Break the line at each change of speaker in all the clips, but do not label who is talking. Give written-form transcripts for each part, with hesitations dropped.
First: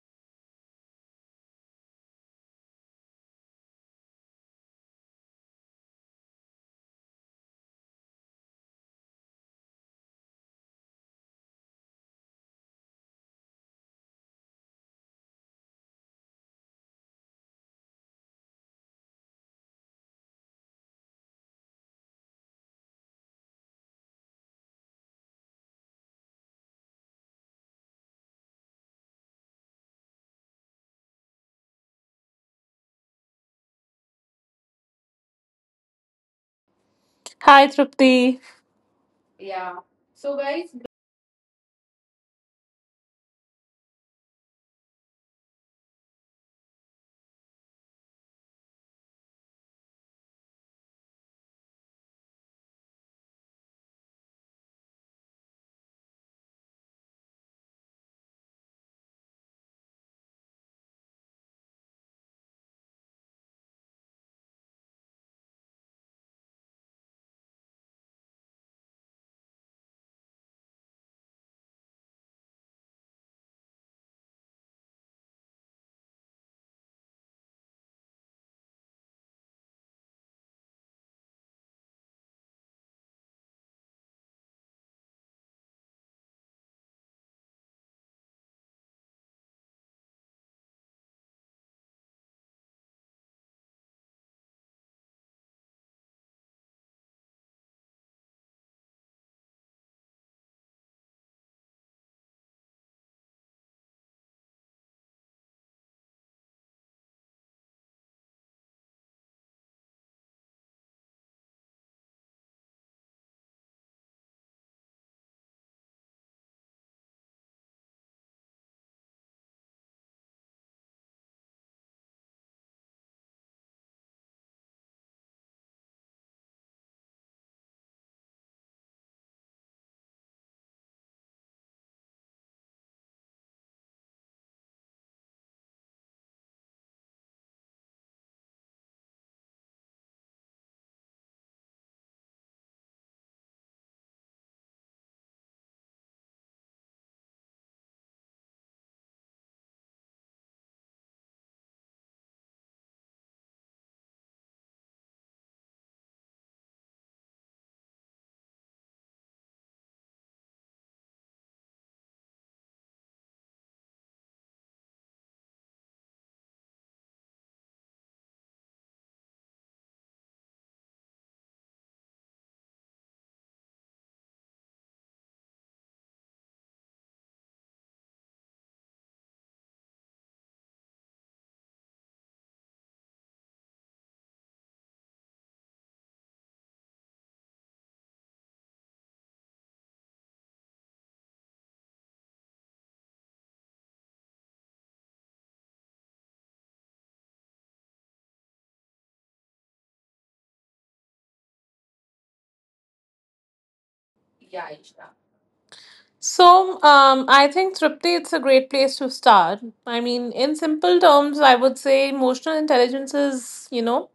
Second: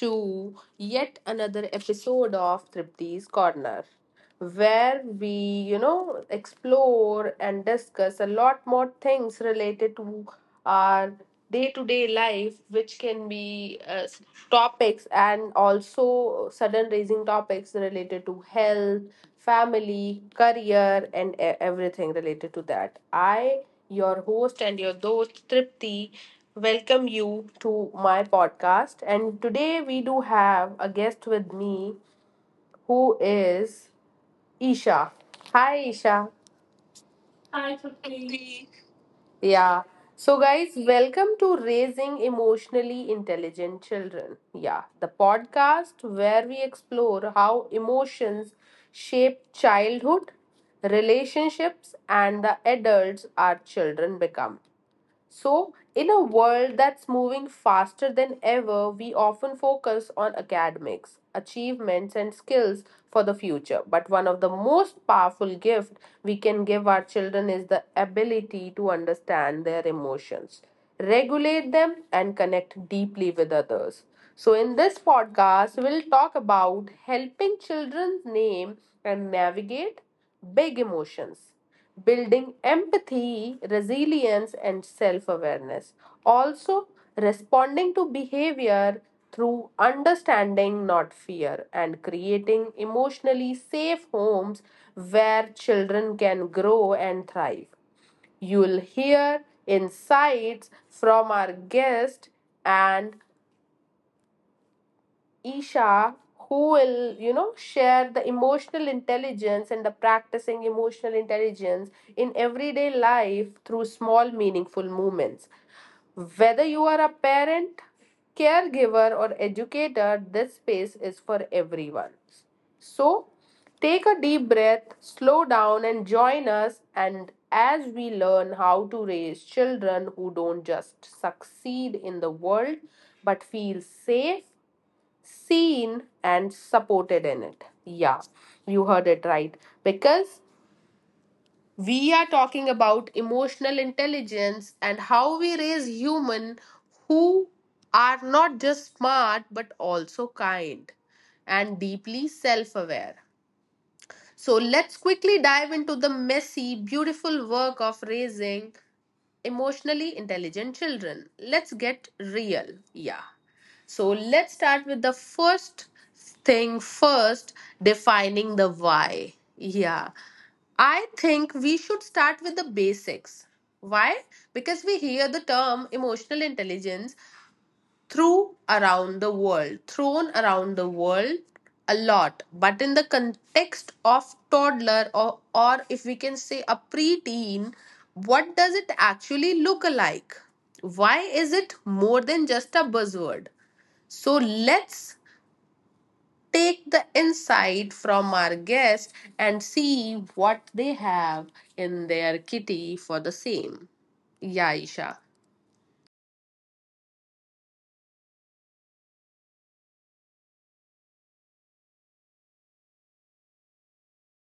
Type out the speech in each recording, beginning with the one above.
to yet another episode of Tripti's Corner, where we explore and discuss a lot more things related to our day-to-day life, which can be topics and also sudden raising topics related to health, family, career, and everything related to that. I your host and your host Tripti. Welcome you to my podcast. And today we do have a guest with me who is Isha. Hi, Isha.
Hi, Tripti.
Yeah. So, guys, welcome to Raising Emotionally Intelligent Children. Yeah, the podcast where we explore how emotions shape childhood, relationships, and the adults our children become. So, in a world that's moving faster than ever, we often focus on academics, achievements, and skills for the future. But one of the most powerful gifts we can give our children is the ability to understand their emotions, regulate them, and connect deeply with others. So, in this podcast, we'll talk about helping children name and navigate big emotions, building empathy, resilience, and self awareness. Also, responding to behavior through understanding, not fear, and creating emotionally safe homes where children can grow and thrive. You'll hear insights from our guest and Isha, who will, share the emotional intelligence and the practicing emotional intelligence in everyday life through small, meaningful moments. Whether you are a parent, caregiver, or educator, this space is for everyone. So, take a deep breath, slow down, and join us. And as we learn how to raise children who don't just succeed in the world but feel safe, seen and supported in it. Yeah, you heard it right. Because we are talking about emotional intelligence and how we raise human who are not just smart but also kind and deeply self-aware. So let's quickly dive into the messy, beautiful work of raising emotionally intelligent children. Let's get real. Yeah. So let's start with the first thing first, defining the why. Yeah. I think we should start with the basics. Why? Because we hear the term emotional intelligence through around the world, thrown around the world a lot, but in the context of toddler or if we can say a preteen, what does it actually look like? Why is it more than just a buzzword? So let's take the insight from our guest and see what they have in their kitty for the same. Yeah, Isha.
So, I think Tripti, it's a great place to start. I mean, in simple terms, I would say emotional intelligence is, you know,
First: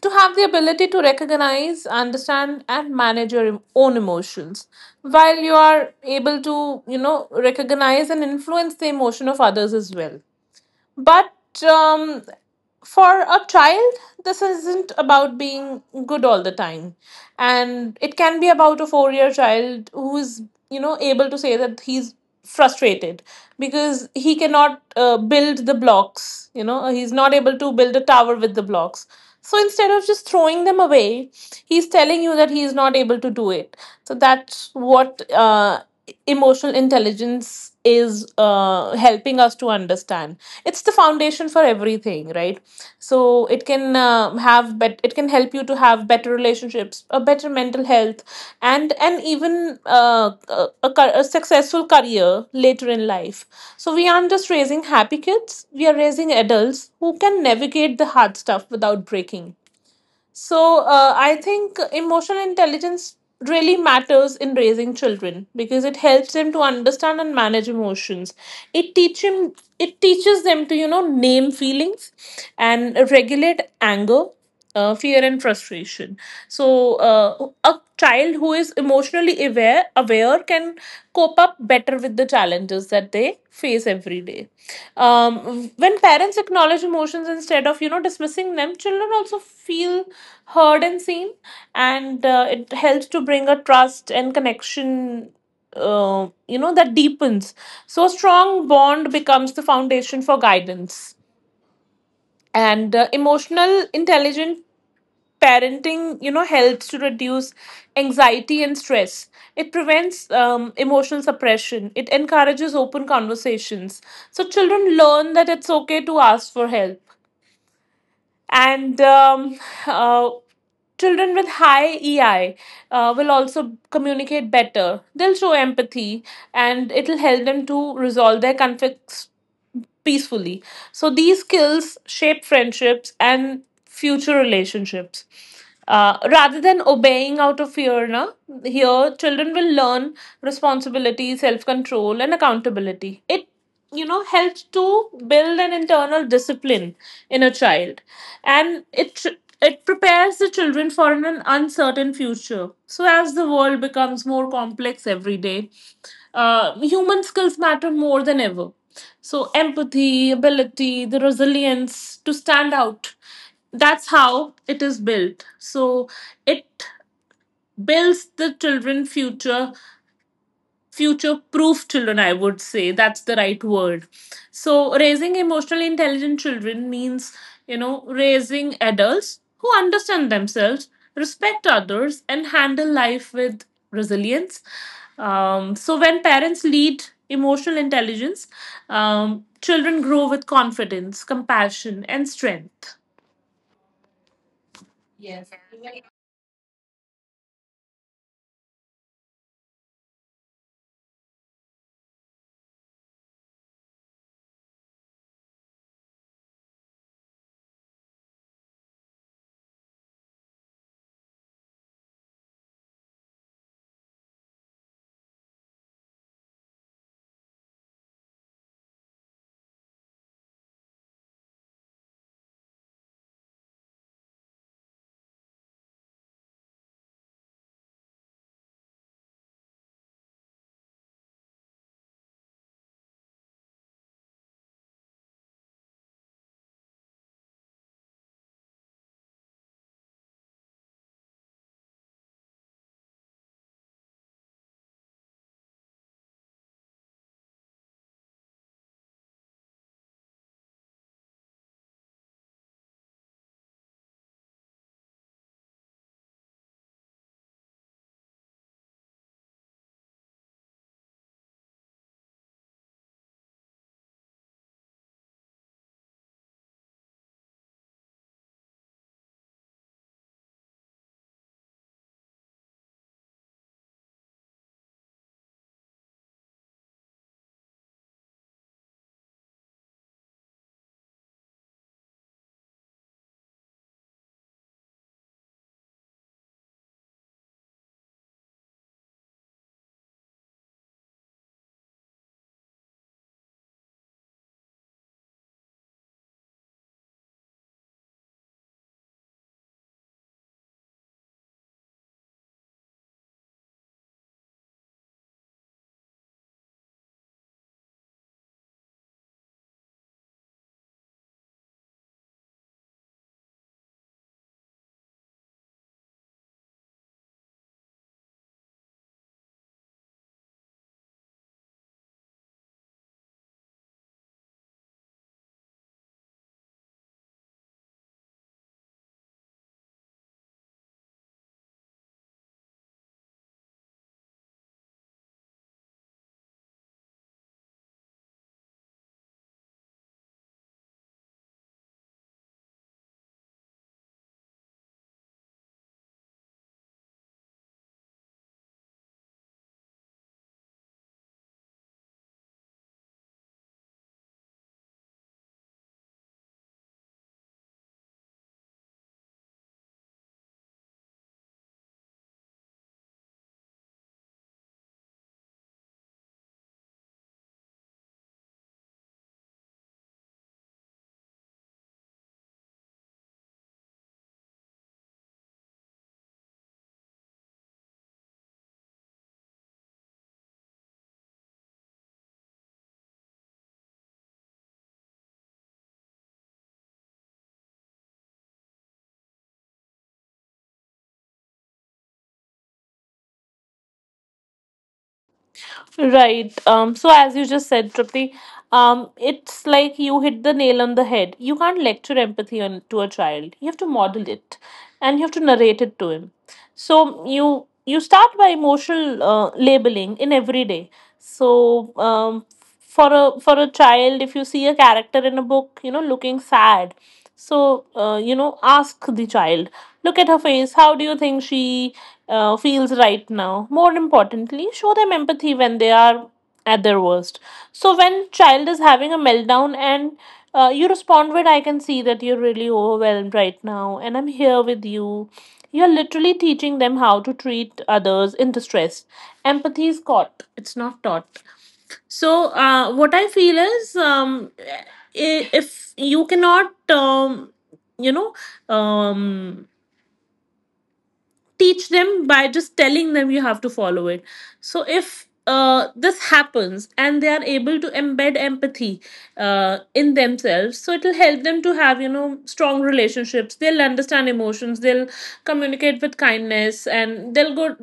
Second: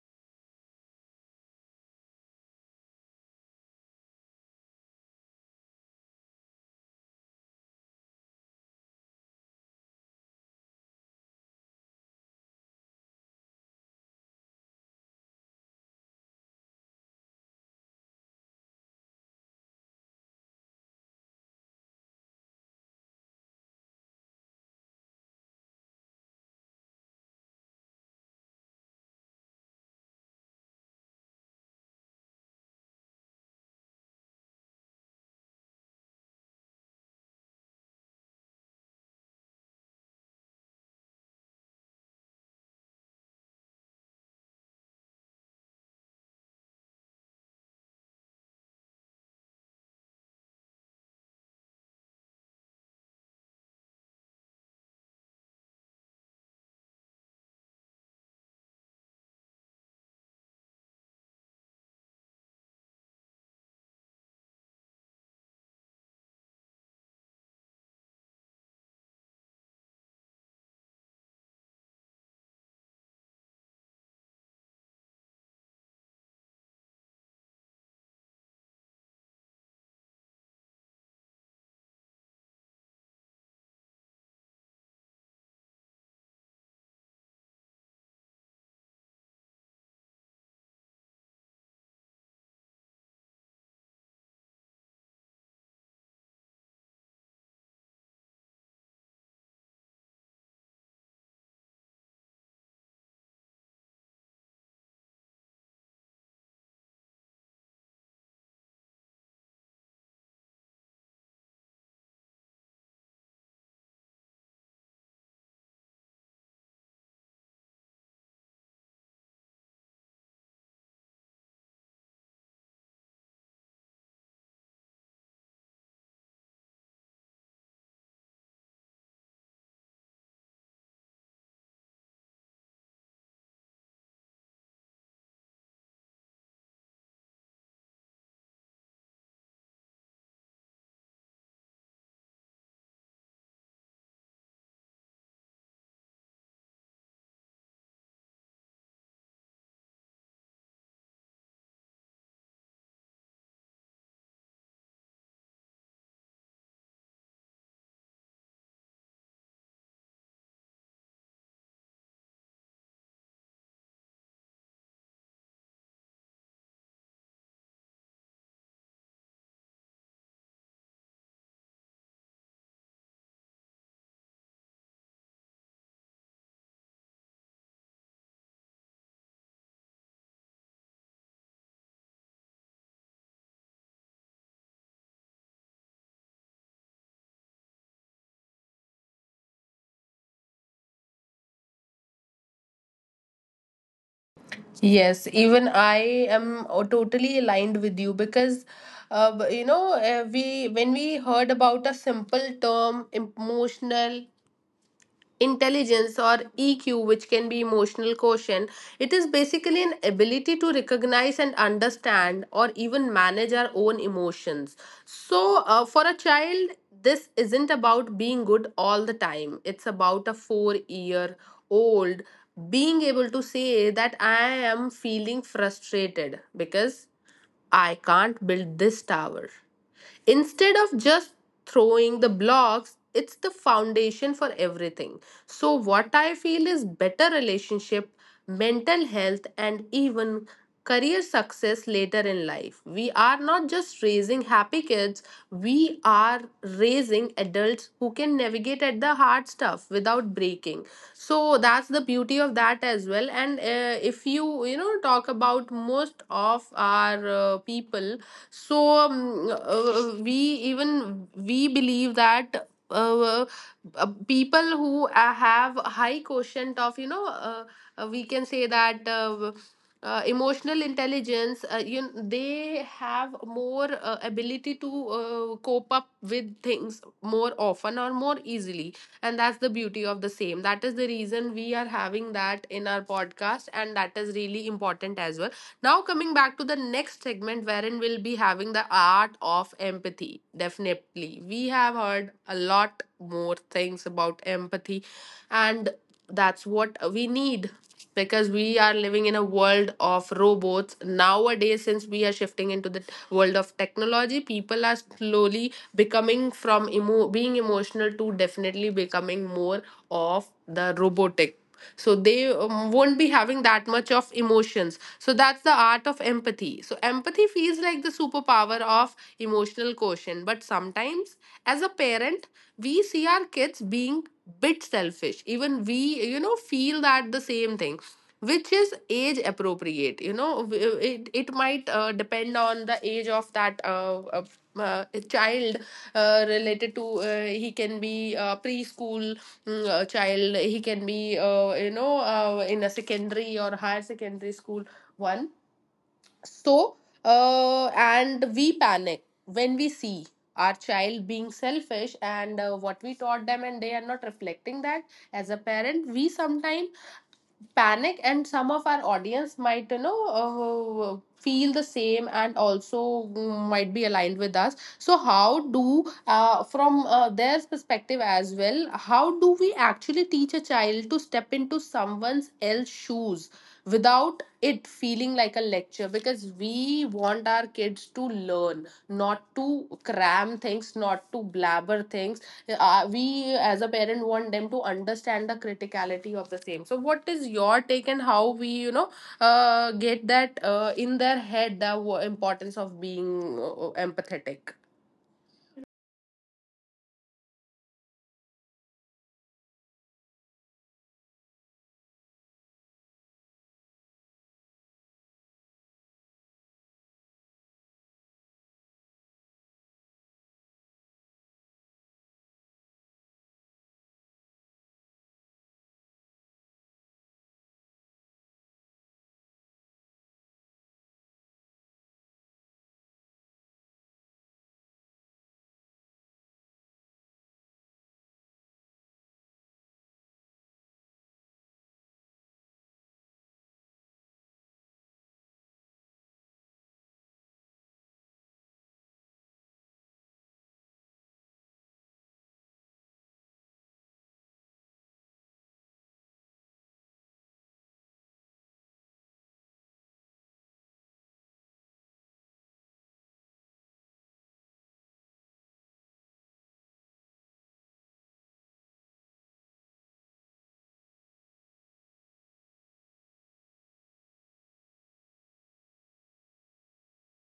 to have the ability to recognize, understand, and manage your own emotions. While you are able to, you know, recognize and influence the emotion of others as well. But for a child, this isn't about being good all the time. And it can be about a 4 year child who's, you know, able to say that he's frustrated because he cannot build the blocks, you know, he's not able to build a tower with the blocks. So instead of just throwing them away, he's telling you that he is not able to do it. So that's what emotional intelligence is helping us to understand. It's the foundation for everything, right? So it can help you to have better relationships, a better mental health, and even a successful career later in life. So we aren't just raising happy kids, we are raising adults who can navigate the hard stuff without breaking. So I think emotional intelligence really matters in raising children because it helps them to understand and manage emotions. It teach him, it teaches them to, you know, name feelings and regulate anger. Fear and frustration. So, a child who is emotionally aware can cope up better with the challenges that they face every day. When parents acknowledge emotions instead of, you know, dismissing them, children also feel heard and seen, and it helps to bring a trust and connection, you know, that deepens. So a strong bond becomes the foundation for guidance, and emotional intelligent parenting, you know, helps to reduce anxiety and stress. It prevents emotional suppression, it encourages open conversations, so children learn that it's okay to ask for help. And um, uh, children with high EI will also communicate better, they'll show empathy, and it'll help them to resolve their conflicts peacefully. So these skills shape friendships and future relationships. Rather than obeying out of fear, na, here children will learn responsibility, self control, and accountability. It, you know, helps to build an internal discipline in a child, and it prepares the children for an uncertain future. So, as the world becomes more complex every day, human skills matter more than ever. So, empathy, ability, the resilience to stand out, that's how it is built. So, it builds the children's future. Future proof children, I would say, that's the right word. So raising emotionally intelligent children means, you know, raising adults who understand themselves, respect others, and handle life with resilience. So when parents lead emotional intelligence, children grow with confidence, compassion, and strength.
Yes, even I am totally aligned with you because, we when we heard about a simple term, emotional intelligence or EQ, which can be emotional quotient. It is basically an ability to recognize and understand or even manage our own emotions. So, for a child, this isn't about being good all the time, it's about a 4 year old being able to say that I am feeling frustrated because I can't build this tower. Instead of just throwing the blocks, it's the foundation for everything. So, what I feel is better relationship, mental health, and even career success later in life. We are not just raising happy kids, we are raising adults who can navigate at the hard stuff without breaking. So, that's the beauty of that as well. And if you, talk about most of our people, so we even we believe that people who have high quotient of we can say that emotional intelligence, you they have more ability to cope up with things more often or more easily, and that's the beauty of the same. That is the reason we are having that in our podcast and that is really important as well. Now, coming back to the next segment, wherein we'll be having the art of empathy. Definitely, we have heard a lot more things about empathy, and that's what we need because we are living in a world of robots nowadays. Since we are shifting into the world of technology, people are slowly becoming from being emotional to definitely becoming more of the robotic, so they won't be having that much of emotions. So that's the art of empathy. So empathy feels like the superpower of emotional quotient, but sometimes as a parent we see our kids being bit selfish. Even we, you know, feel that the same thing, which is age appropriate, you know. It might depend on the age of that child, related to, he can be a preschool child, he can be in a secondary or higher secondary school one. So and we panic when we see our child being selfish and what we taught them and they are not reflecting that. As a parent we sometimes panic and some of our audience might, feel the same and also might be aligned with us. So how do from their perspective as well, how do we actually teach a child to step into someone's else shoes without it feeling like a lecture? Because we want our kids to learn, not to cram things, not to blabber things. We as a parent want them to understand the criticality of the same. So what is your take, and how we, get that in their head, the importance of being empathetic?
Right. So as you just said, Tripti, it's like you hit the nail on the head. You can't lecture empathy on to a child. You have to model it, and you have to narrate it to him. So you start by emotional labeling in everyday. So for a child, if you see a character in a book, you know, looking sad, so you know, ask the child, look at her face, how do you think she feels right now? More importantly, show them empathy when they are at their worst. So when child is having a meltdown and you respond with, I can see that you're really overwhelmed right now and I'm here with you, you're literally teaching them how to treat others in distress. Empathy is caught, it's not taught. So what I feel is I- if you cannot, um, you know, um, teach them by just telling them, you have to follow it. So if this happens and they are able to embed empathy in themselves, so it'll help them to have, you know, strong relationships, they'll understand emotions, they'll communicate with kindness, and they'll go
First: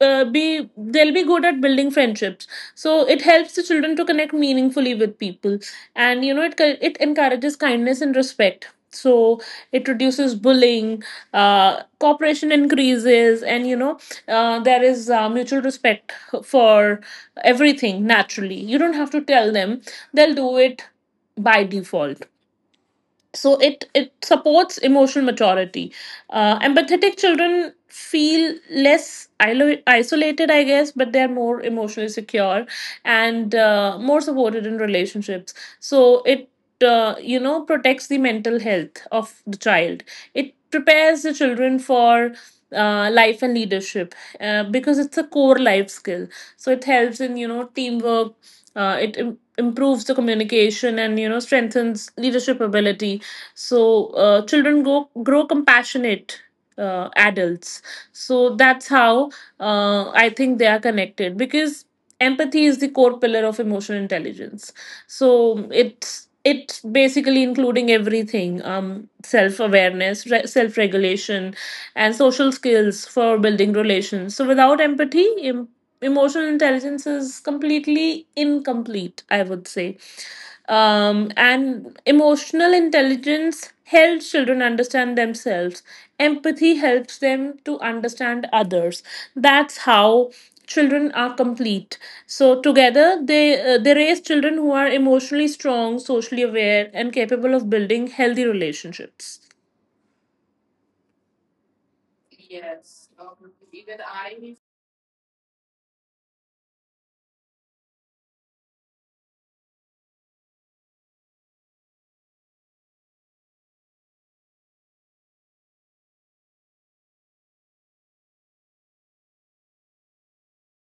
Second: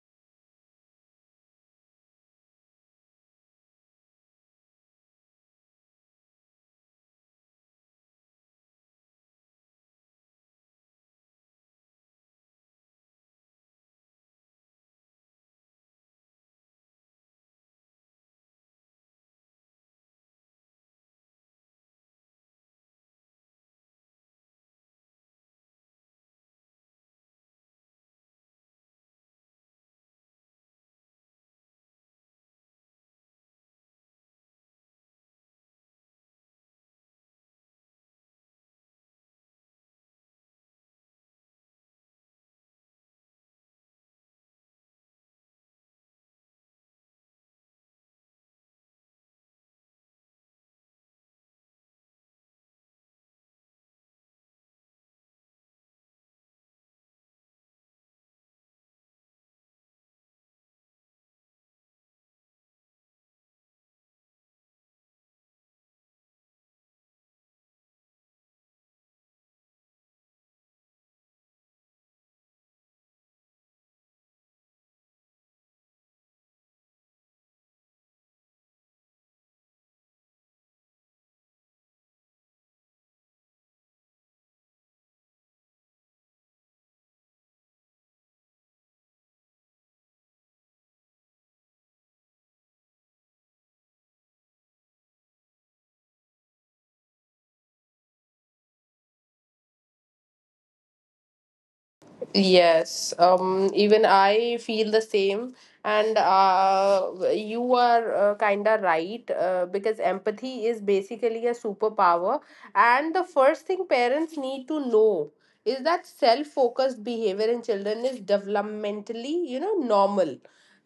uh, be they'll be good at building friendships. So it helps the children to connect meaningfully with people, and, you know, it encourages kindness and respect. So it reduces bullying, cooperation increases, and, you know, there is mutual respect for everything naturally. You don't have to tell them, they'll do it by default. So it supports emotional maturity. Empathetic children feel less isolated, I guess, but they're more emotionally secure and more supported in relationships. So it you know, protects the mental health of the child. It prepares the children for life and leadership, because it's a core life skill. So it helps in, you know, teamwork, improves the communication, and, you know, strengthens leadership ability. So children go grow compassionate adults. So that's how I think they are connected, because empathy is the core pillar of emotional intelligence. So it's basically including everything: self awareness, self regulation, and social skills for building relations. So without empathy, emotional intelligence is completely incomplete, I would say. And emotional intelligence helps children understand themselves, empathy helps them to understand others. That's how children are complete. So together, they they raise children who are emotionally strong, socially aware, and capable of building healthy relationships.
Yes, even I feel the same. And you are kind of right, because empathy is basically a superpower. And the first thing parents need to know is that self focused behavior in children is developmentally, you know, normal.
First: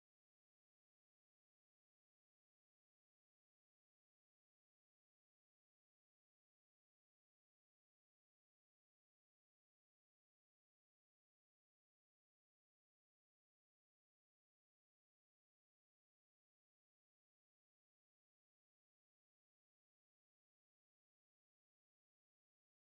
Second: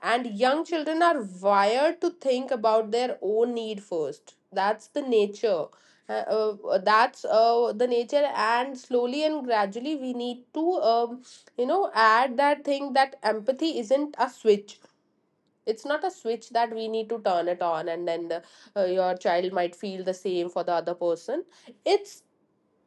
And young children are wired to think about their own need first. That's the nature. That's the nature, and slowly and gradually, we need to. You know, add that thing that empathy isn't a switch, it's not a switch that we need to turn it on, and then the, your child might feel the same for the other person. It's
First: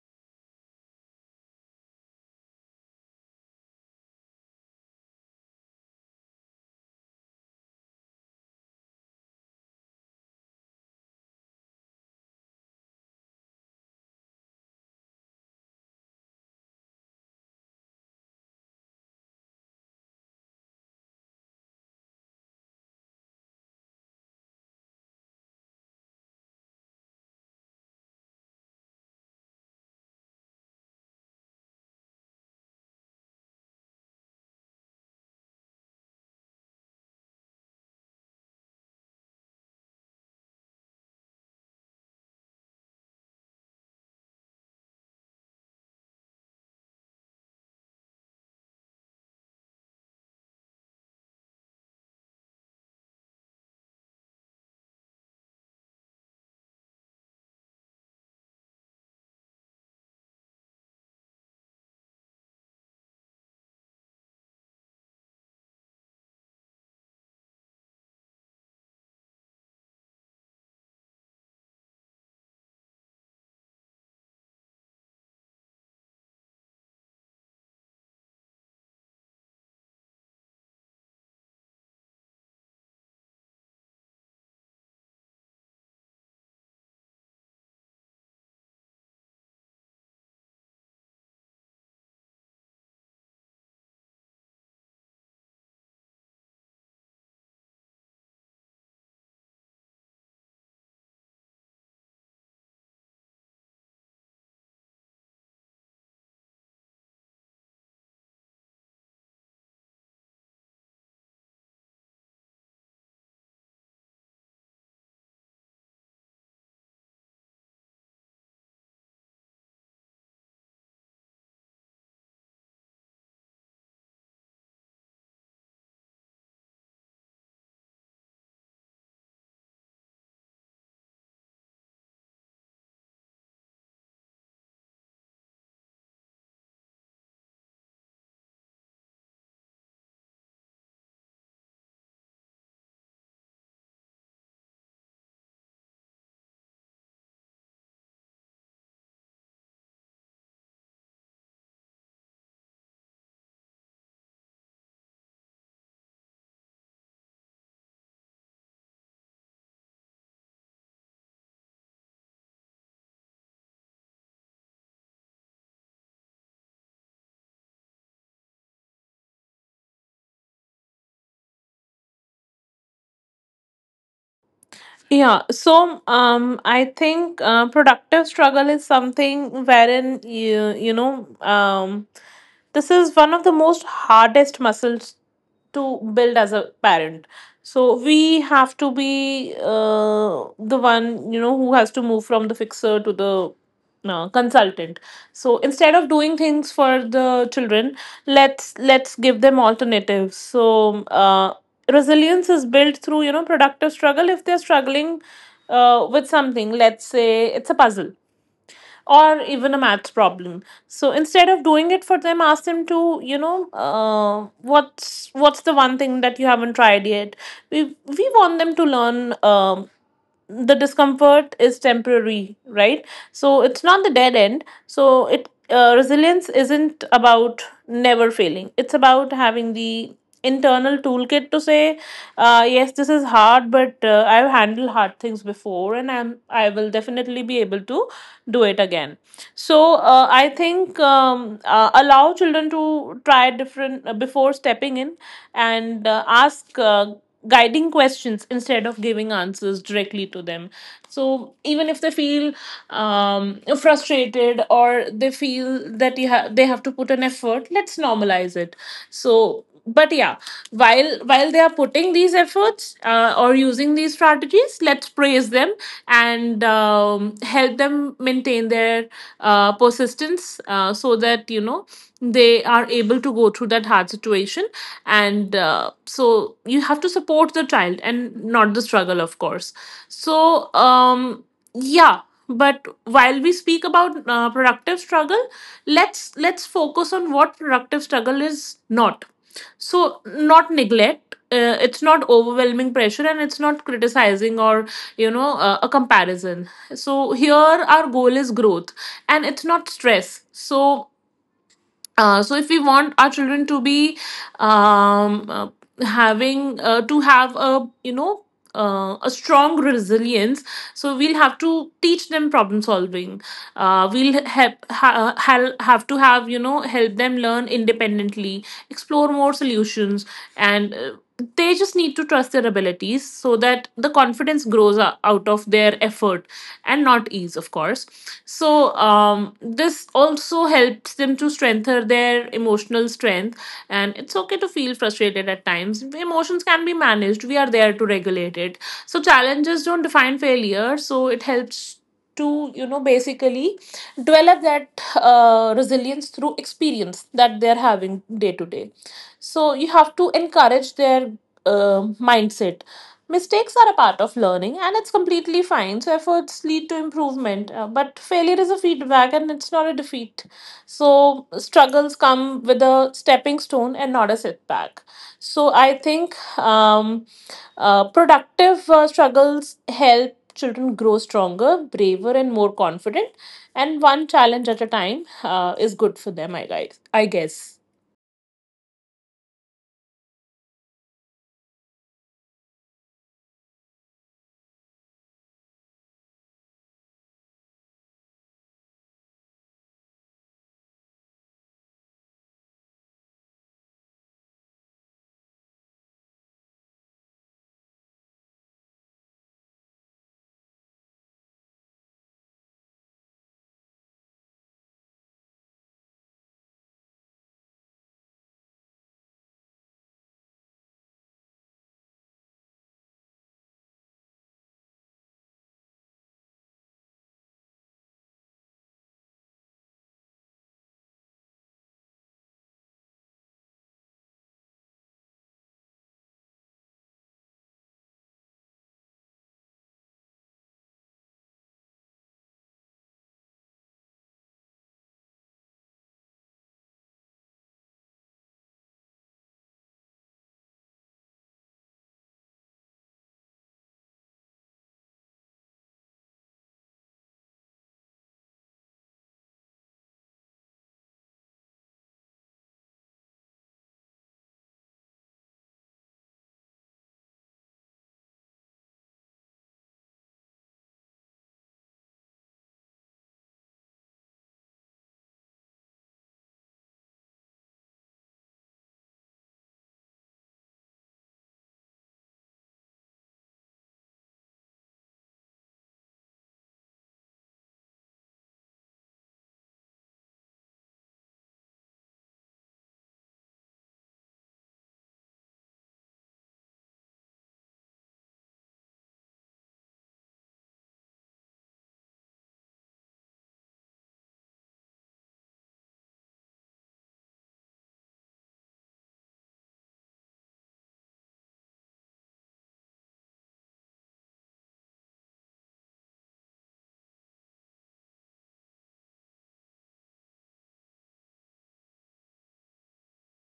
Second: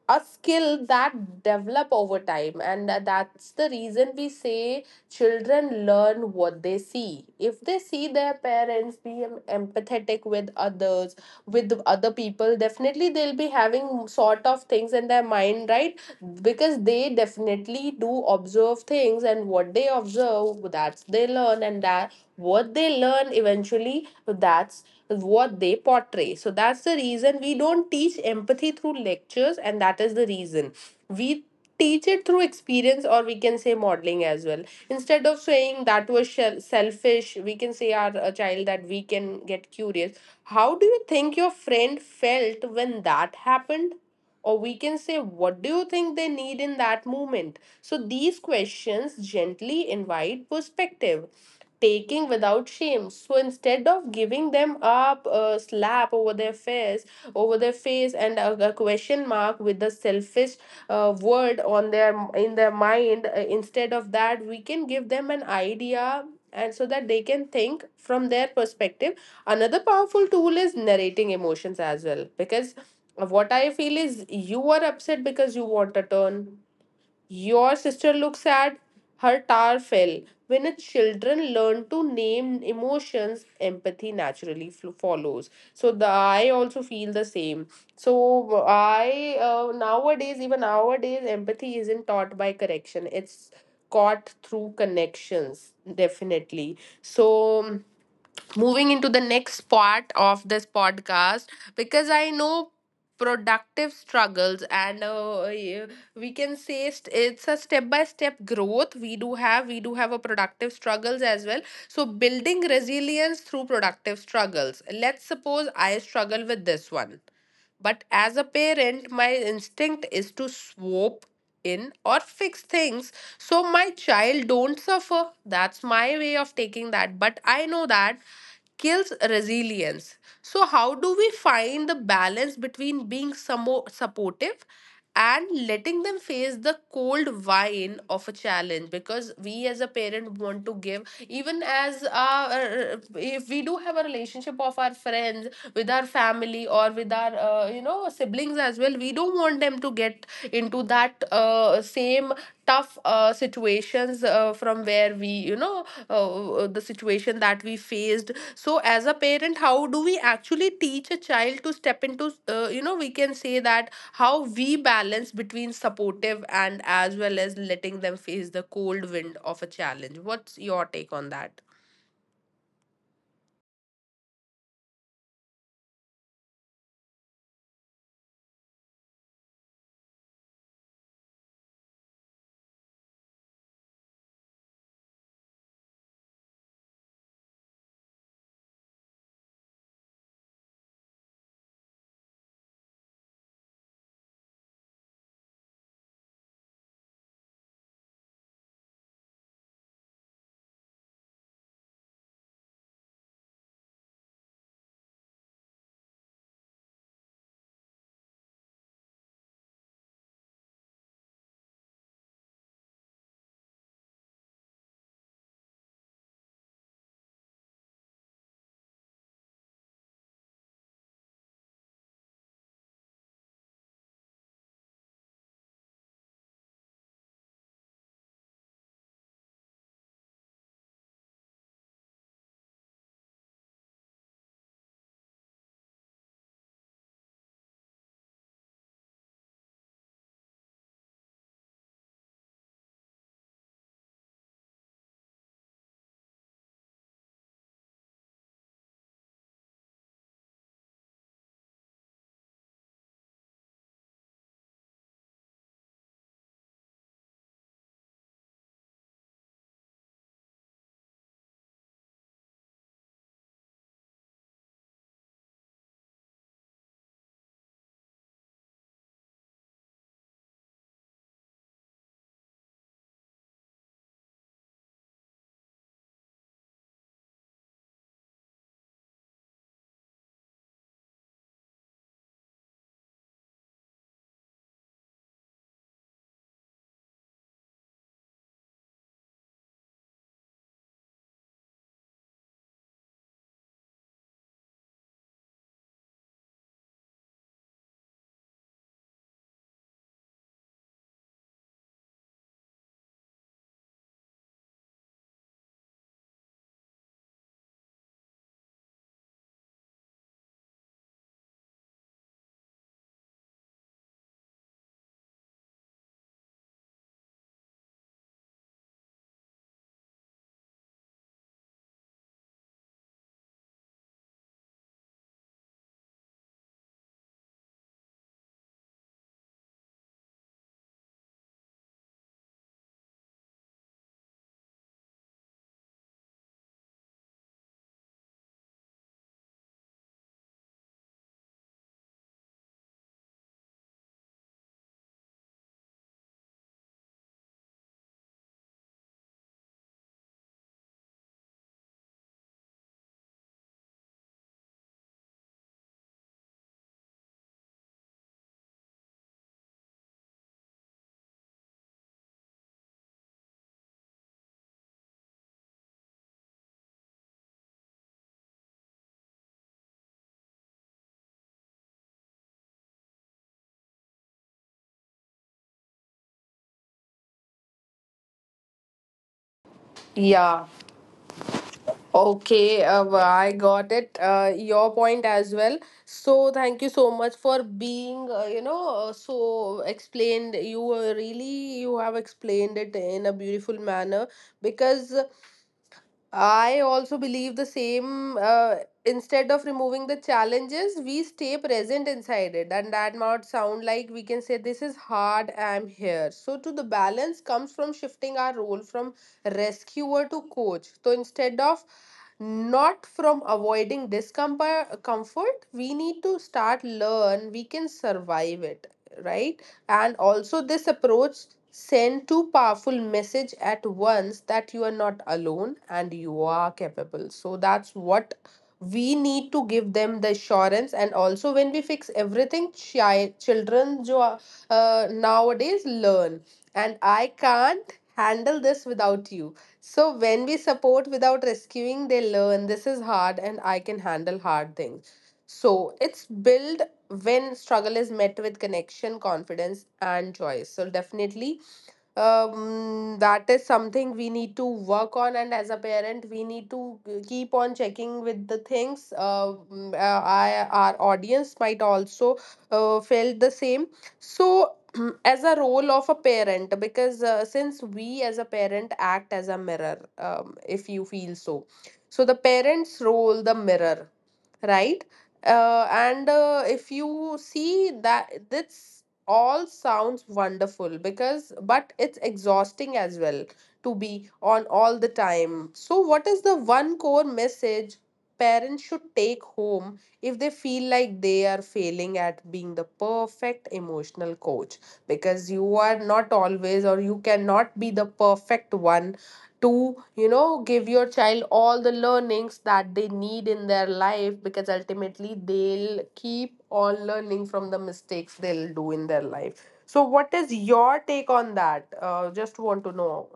a skill that develop over time, and that's the reason we say children learn what they see. If they see their parents being empathetic with others, with the other people, definitely they'll be having sort of things in their mind, right? Because they definitely do observe things, and what they observe, that's they learn, and that what they learn eventually, that's what they portray. So that's the reason we don't teach empathy through lectures, and that is the reason we teach it through experience, or we can say modeling as well. Instead of saying that was selfish, we can say our a child that we can get curious, how do you think your friend felt when that happened, or we can say what do you think they need in that moment. So these questions gently invite perspective taking without shame. So instead of giving them up a slap over their face, over their face, and a question mark with the selfish word on their in their mind, instead of that, we can give them an idea, and so that they can think from their perspective. Another powerful tool is narrating emotions as well, because what I feel is, you are upset because you want a turn, your sister looks at her tar fell. When a children learn to name emotions, empathy naturally follows. So the I also feel the same. So I, nowadays, even nowadays, empathy isn't taught by correction. It's caught through connections, definitely. So moving into the next part of this podcast, because I know productive struggles and yeah, we can say it's a step by step growth. We do have a productive struggles as well. So building resilience through productive struggles, let's suppose I struggle with this one, but as a parent my instinct is to swoop in or fix things so my child don't suffer. That's my way of taking that, but I know that kills resilience. So how do we find the balance between being supportive and letting them face the cold wine of a challenge? Because we as a parent want to give, even as our, if we do have a relationship of our friends with our family or with our siblings as well, we don't want them to get into that same tough situations, from where we, the situation that we faced. So as a parent, how do we actually teach a child to step into, we can say that, how we balance between supportive and as well as letting them face the cold wind of a challenge? What's your take on that?
Yeah, so I think productive struggle is something wherein you, you know, this is one of the most hardest muscles to build as a parent. So we have to be the one, you know, who has to move from the fixer to the consultant. So instead of doing things for the children, let's give them alternatives. So resilience is built through, you know, productive struggle. If they're struggling with something, let's say it's a puzzle or even a maths problem, so instead of doing it for them, ask them to, you know, what's the one thing that you haven't tried yet. We want them to learn, the discomfort is temporary, right? So it's not the dead end. So it, resilience isn't about never failing, it's about having the internal toolkit to say, yes, this is hard, but I've handled hard things before and I will definitely be able to do it again. So I think allow children to try different before stepping in, and ask guiding questions instead of giving answers directly to them. So even if they feel frustrated, or they feel that they have to put an effort, let's normalize it. So but yeah, while they are putting these efforts or using these strategies, let's praise them and help them maintain their persistence, so that, you know, they are able to go through that hard situation. And so you have to support the child and not the struggle, of course. So yeah, but while we speak about productive struggle, let's focus on what productive struggle is not. So not neglect, it's not overwhelming pressure, and it's not criticizing or, you know, a comparison. So here our goal is growth, and it's not stress. So if we want our children to be um, uh, having to have a, you know, a strong resilience, so we'll have to teach them problem solving, we'll have to have, you know, help them learn independently, explore more solutions, and they just need to trust their abilities, so that the confidence grows out of their effort and not ease, of course. So this also helps them to strengthen their emotional strength. And it's okay to feel frustrated at times, emotions can be managed, we are there to regulate it. So challenges don't define failure. So it helps to, you know, basically develop that resilience through experience that they're having day to day. So you have to encourage their uh, mindset. Mistakes are a part of learning and it's completely fine. So efforts lead to improvement, but failure is a feedback and it's not a defeat. So struggles come with a stepping stone and not a setback. So I think productive struggles help children grow stronger, braver, and more confident. And one challenge at a time is good for them, I guess. I guess.
Yeah. Okay, I got it. Your point as well. So thank you so much for being, so explained. You were really you have explained it in a beautiful manner because I also believe the same. Instead of removing the challenges, we stay present inside it. And that might sound like we can say, This is hard, I'm here. So, to the balance comes from shifting our role from rescuer to coach. So, instead of not from avoiding discomfort, comfort, we need to start learn we can survive it, right? And also, this approach send two powerful message at once that you are not alone and you are capable. So that's what we need to give them the assurance. And also, when we fix everything, children nowadays learn. And I can't handle this without you. So when we support without rescuing, they learn this is hard and I can handle hard things. So it's build when struggle is met with connection, confidence, and joy. So, definitely, that is something we need to work on. And as a parent, we need to keep on checking with the things. Our audience might also felt the same. So, as a role of a parent, because since we as a parent act as a mirror, if you feel so. So, the parent's role, the mirror, right? And If you see that this all sounds wonderful because but it's exhausting as well to be on all the time. So what is the one core message parents should take home if they feel like they are failing at being the perfect emotional coach, because you are not always or you cannot be the perfect one to you know give your child all the learnings that they need in their life, because ultimately they'll keep on learning from the mistakes they'll do in their life. So what is your take on that? Just want to know.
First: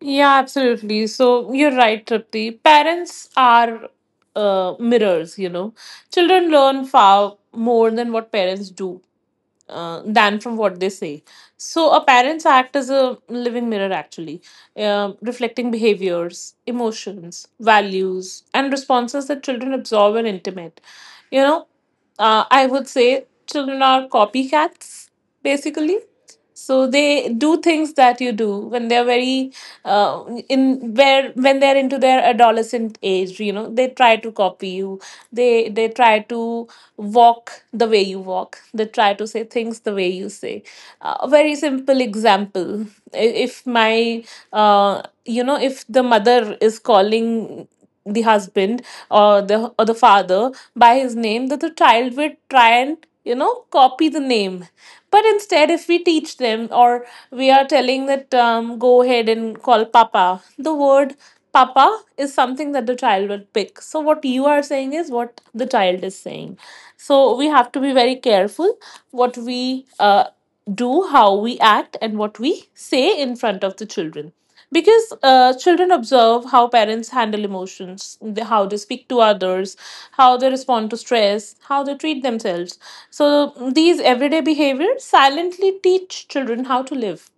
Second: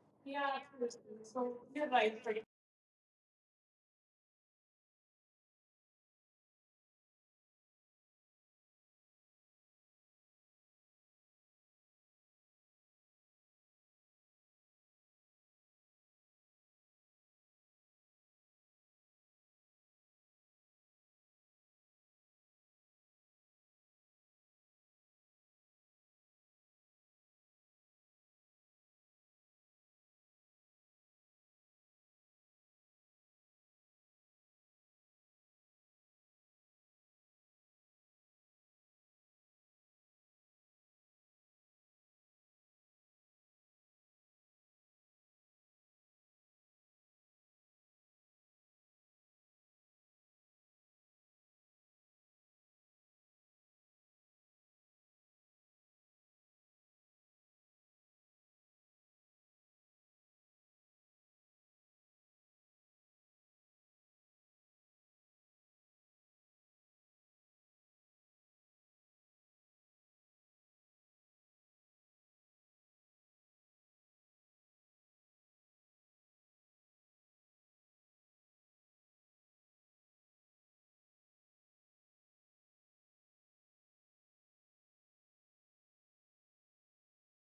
Yeah, absolutely. So you're right, Tripti. Parents are mirrors, you know. Children learn far more than what parents do, than from what they say. So a parent's act is a living mirror, actually, reflecting behaviors, emotions, values, and responses that children absorb and intimate. You know, I would say children are copycats, basically, so they do things that you do when they're very uh, in where when they're into their adolescent age. You know, they try to copy you. They try to walk the way you walk. They try to say things the way you say. A very simple example, i- if my if the mother is calling the husband or the father by his name, that the child would try and, you know copy the name. But instead, if we teach them, or we are telling that, go ahead and call papa, the word papa is something that the child will pick. So what you are saying is what the child is saying. So we have to be very careful what we do, how we act, and what we say in front of the children, because children observe how parents handle emotions, how they speak to others, how they respond to stress, how they treat themselves. So these everyday behaviors silently teach children how to live.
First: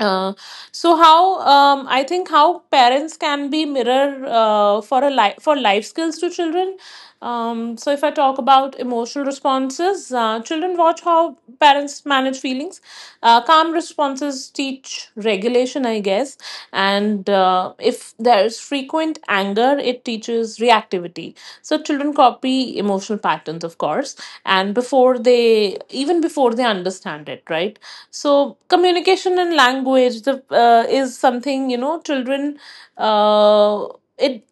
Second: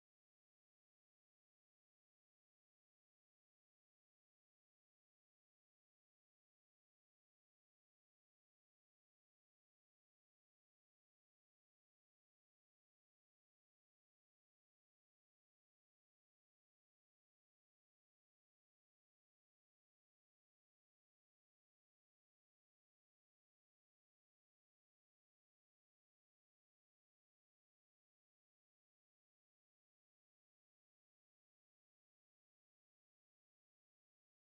uh, how I think how parents can be mirror for a life, for life skills to children. So if I talk about emotional responses, children watch how parents manage feelings. Calm responses teach regulation, I guess, and if there's frequent anger, it teaches reactivity. So children copy emotional patterns, of course, and before they understand it, right? So communication and language, is something, you know, children, uh, it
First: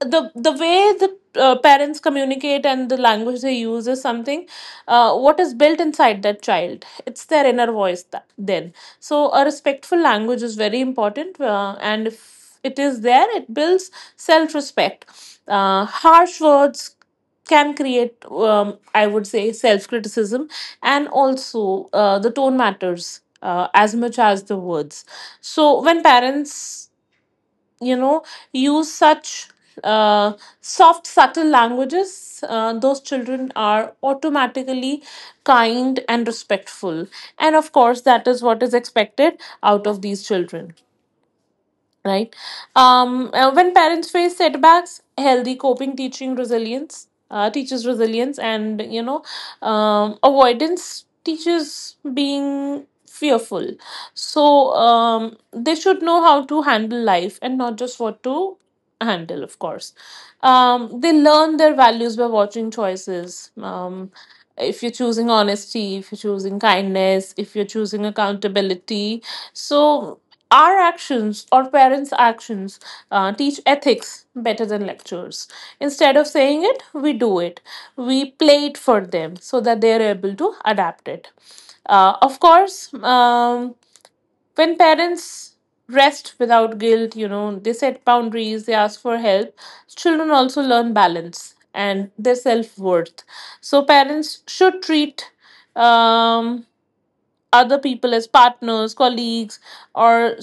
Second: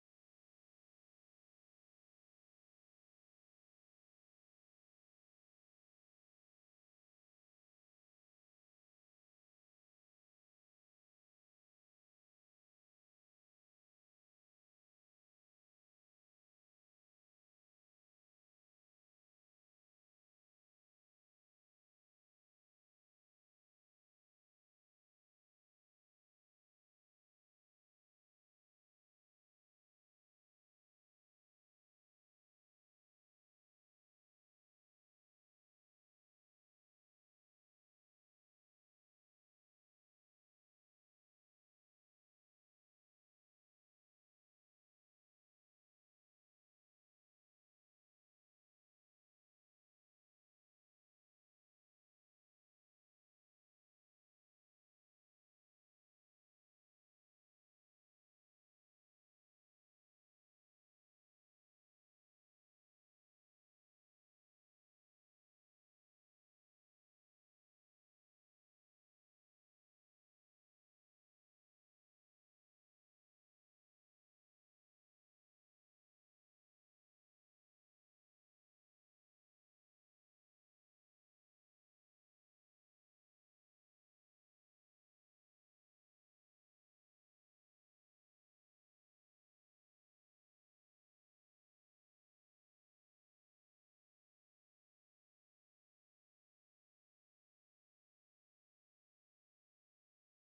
the way the parents communicate and the language they use is something, what is built inside that child. It's their inner voice that, then, so a respectful language is very important, and if it is there, it builds self respect. Harsh words can create, I would say, self criticism. And also, the tone matters as much as the words. So when parents, you know use such uh, soft, subtle languages, those children are automatically kind and respectful. And of course, that is what is expected out of these children, right? When parents face setbacks, healthy coping teaches resilience, and, avoidance teaches being fearful. So, they should know how to handle life and not just what to handle, of course. They learn their values by watching choices. If you're choosing honesty, if you're choosing kindness, if you're choosing accountability. So our actions, or parents' actions, teach ethics better than lectures. Instead of saying it, we do it. We play it for them so that they're able to adapt it. Uh, of course, um, when parents rest without guilt, you know, they set boundaries, they ask for help, children also learn balance and their self-worth. So parents should treat, um, other people as partners, colleagues, or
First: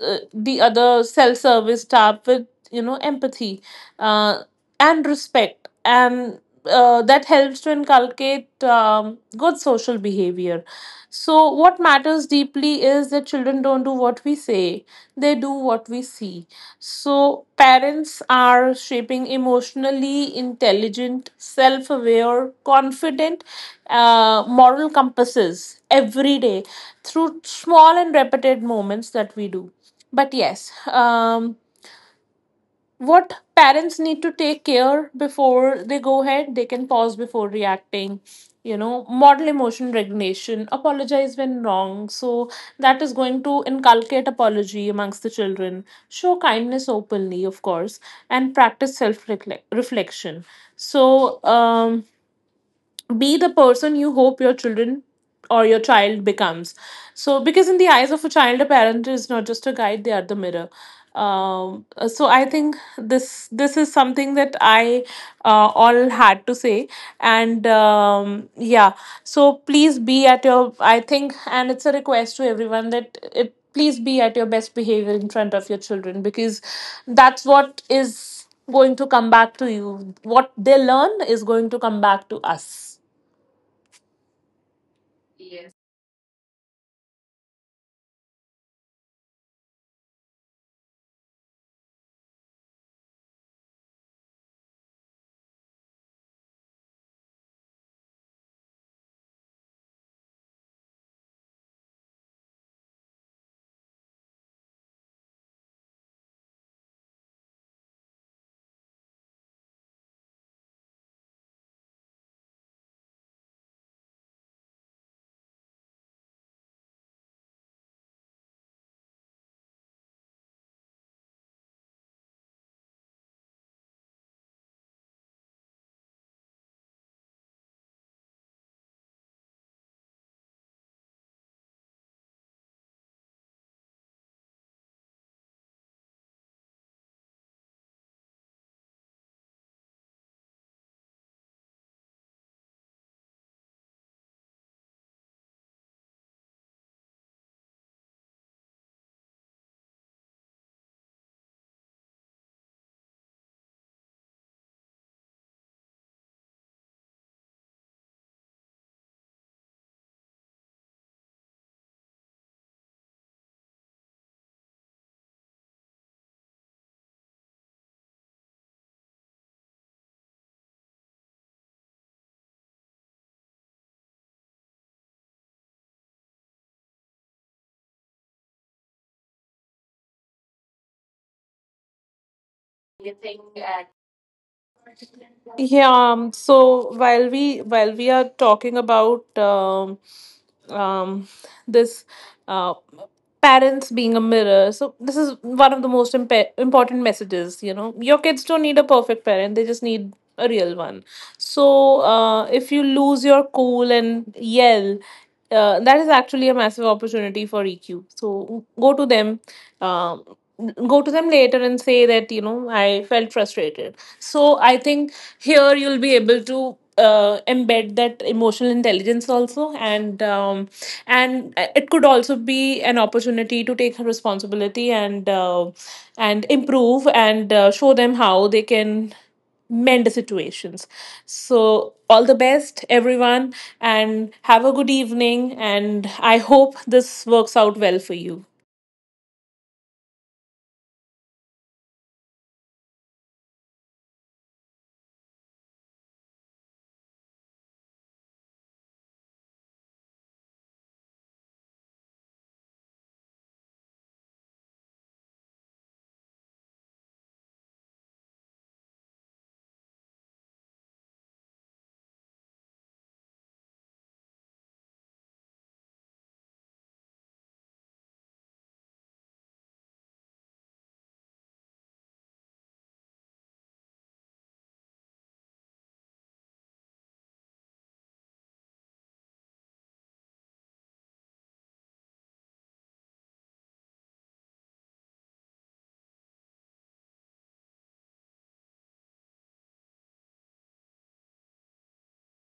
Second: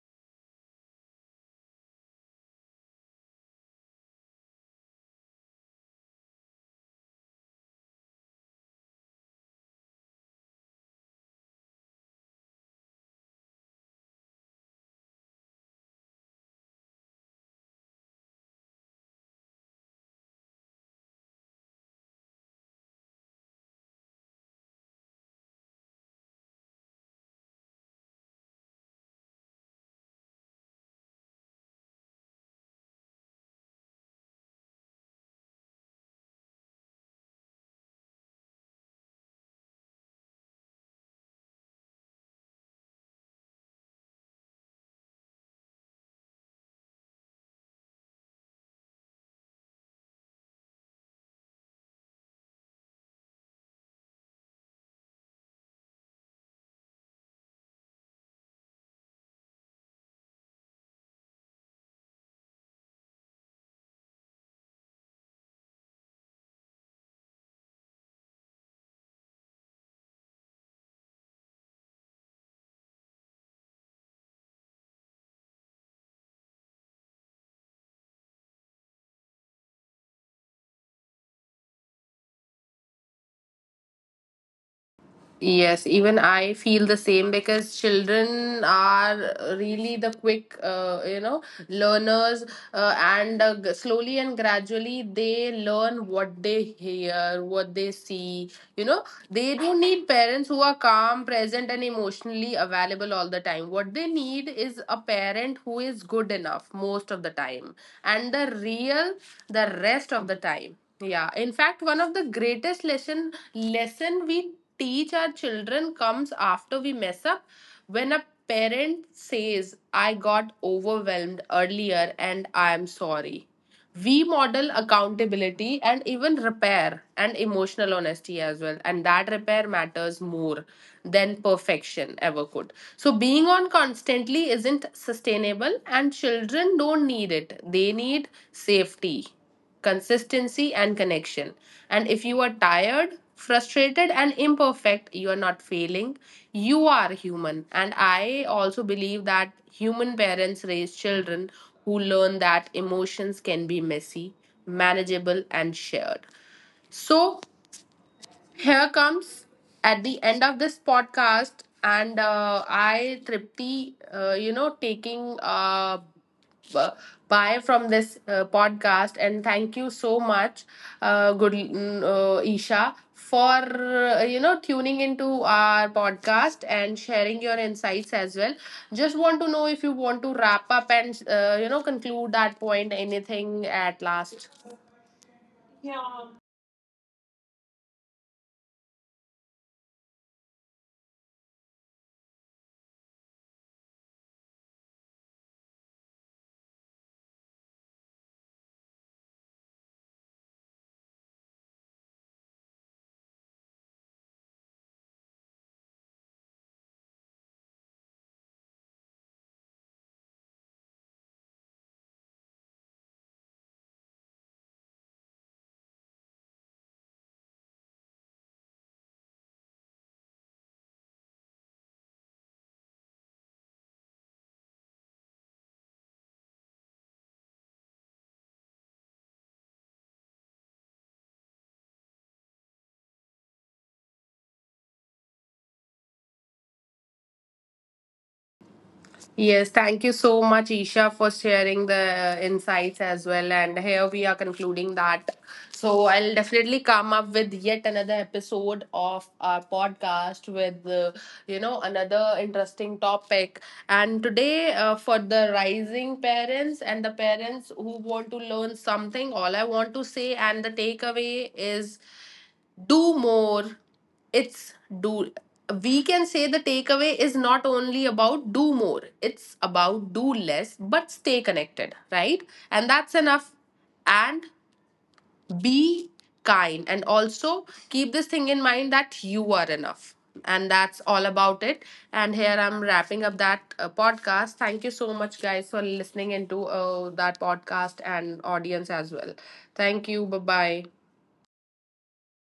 the other self service staff with, you know, empathy uh, and respect, and that helps to inculcate good social behavior. So what matters deeply is that children don't do what we say, they do what we see. So parents are shaping emotionally intelligent, self aware, confident, moral compasses every day through small and repeated moments that we do. But yes, what parents need to take care before they go ahead: they can pause before reacting, you know, model emotion regulation, apologize when wrong, so that is going to inculcate apology amongst the children, show kindness openly, of course, and practice self reflection. So, be the person you hope your children or your child becomes. So because in the eyes of a child, a parent is not just a guide, they are the mirror. I think this is something that I all had to say. And um, yeah so please be at your, I think, and it's a request to everyone, that it please be at your best behavior in front of your children, because that's what is going to come back to you. What they learn is going to come back to us.
Yes, even I feel the same because children are really the quick, learners, slowly and gradually they learn what they hear, what they see. You know, they don't need parents who are calm, present, and emotionally available all the time. What they need is a parent who is good enough most of the time, and the real the rest of the time. Yeah, in fact, one of the greatest lesson we teach our children comes after we mess up. When a parent says, I got overwhelmed earlier and I am sorry, we model accountability and even repair and emotional honesty as well. And that repair matters more than perfection ever could. So, being on constantly isn't sustainable, and children don't need it, they need safety, consistency, and connection. And if you are tired, frustrated, and imperfect, you are not failing. You are human. And I also believe that human parents raise children who learn that emotions can be messy, manageable, and shared. So, here comes at the end of this podcast, and I, Tripti, taking b- bye from this podcast, and thank you so much, Isha, for tuning into our podcast and sharing your insights as well. Just want to know if you want to wrap up and conclude that point, anything at last.
Yeah, so while we are talking about, um, this uh, parents being a mirror, so this is one of the most important messages. You know, your kids don't need a perfect parent; they just need a real one. So if you lose your cool and yell, that is actually a massive opportunity for EQ. So um, go to them later and say that, you know, I felt frustrated. So I think here you'll be able to embed that emotional intelligence also, and it could also be an opportunity to take responsibility, and improve, and show them how they can mend the situations. So all the best, everyone, and have a good evening. And I hope this works out well for you.
Yes, thank you so much, Isha, for sharing the insights as well. And here we are concluding that. So I'll definitely come up with yet another episode of our podcast with, another interesting topic. And today, for the rising parents and the parents who want to learn something, all I want to say and the takeaway is do more, it's do we can say the takeaway is not only about do more, it's about do less but stay connected, right? And that's enough. And be kind, and also keep this thing in mind that you are enough. And that's all about it. And here I'm wrapping up that podcast. Thank you so much guys for listening into that podcast and audience as well. Thank you. Bye bye.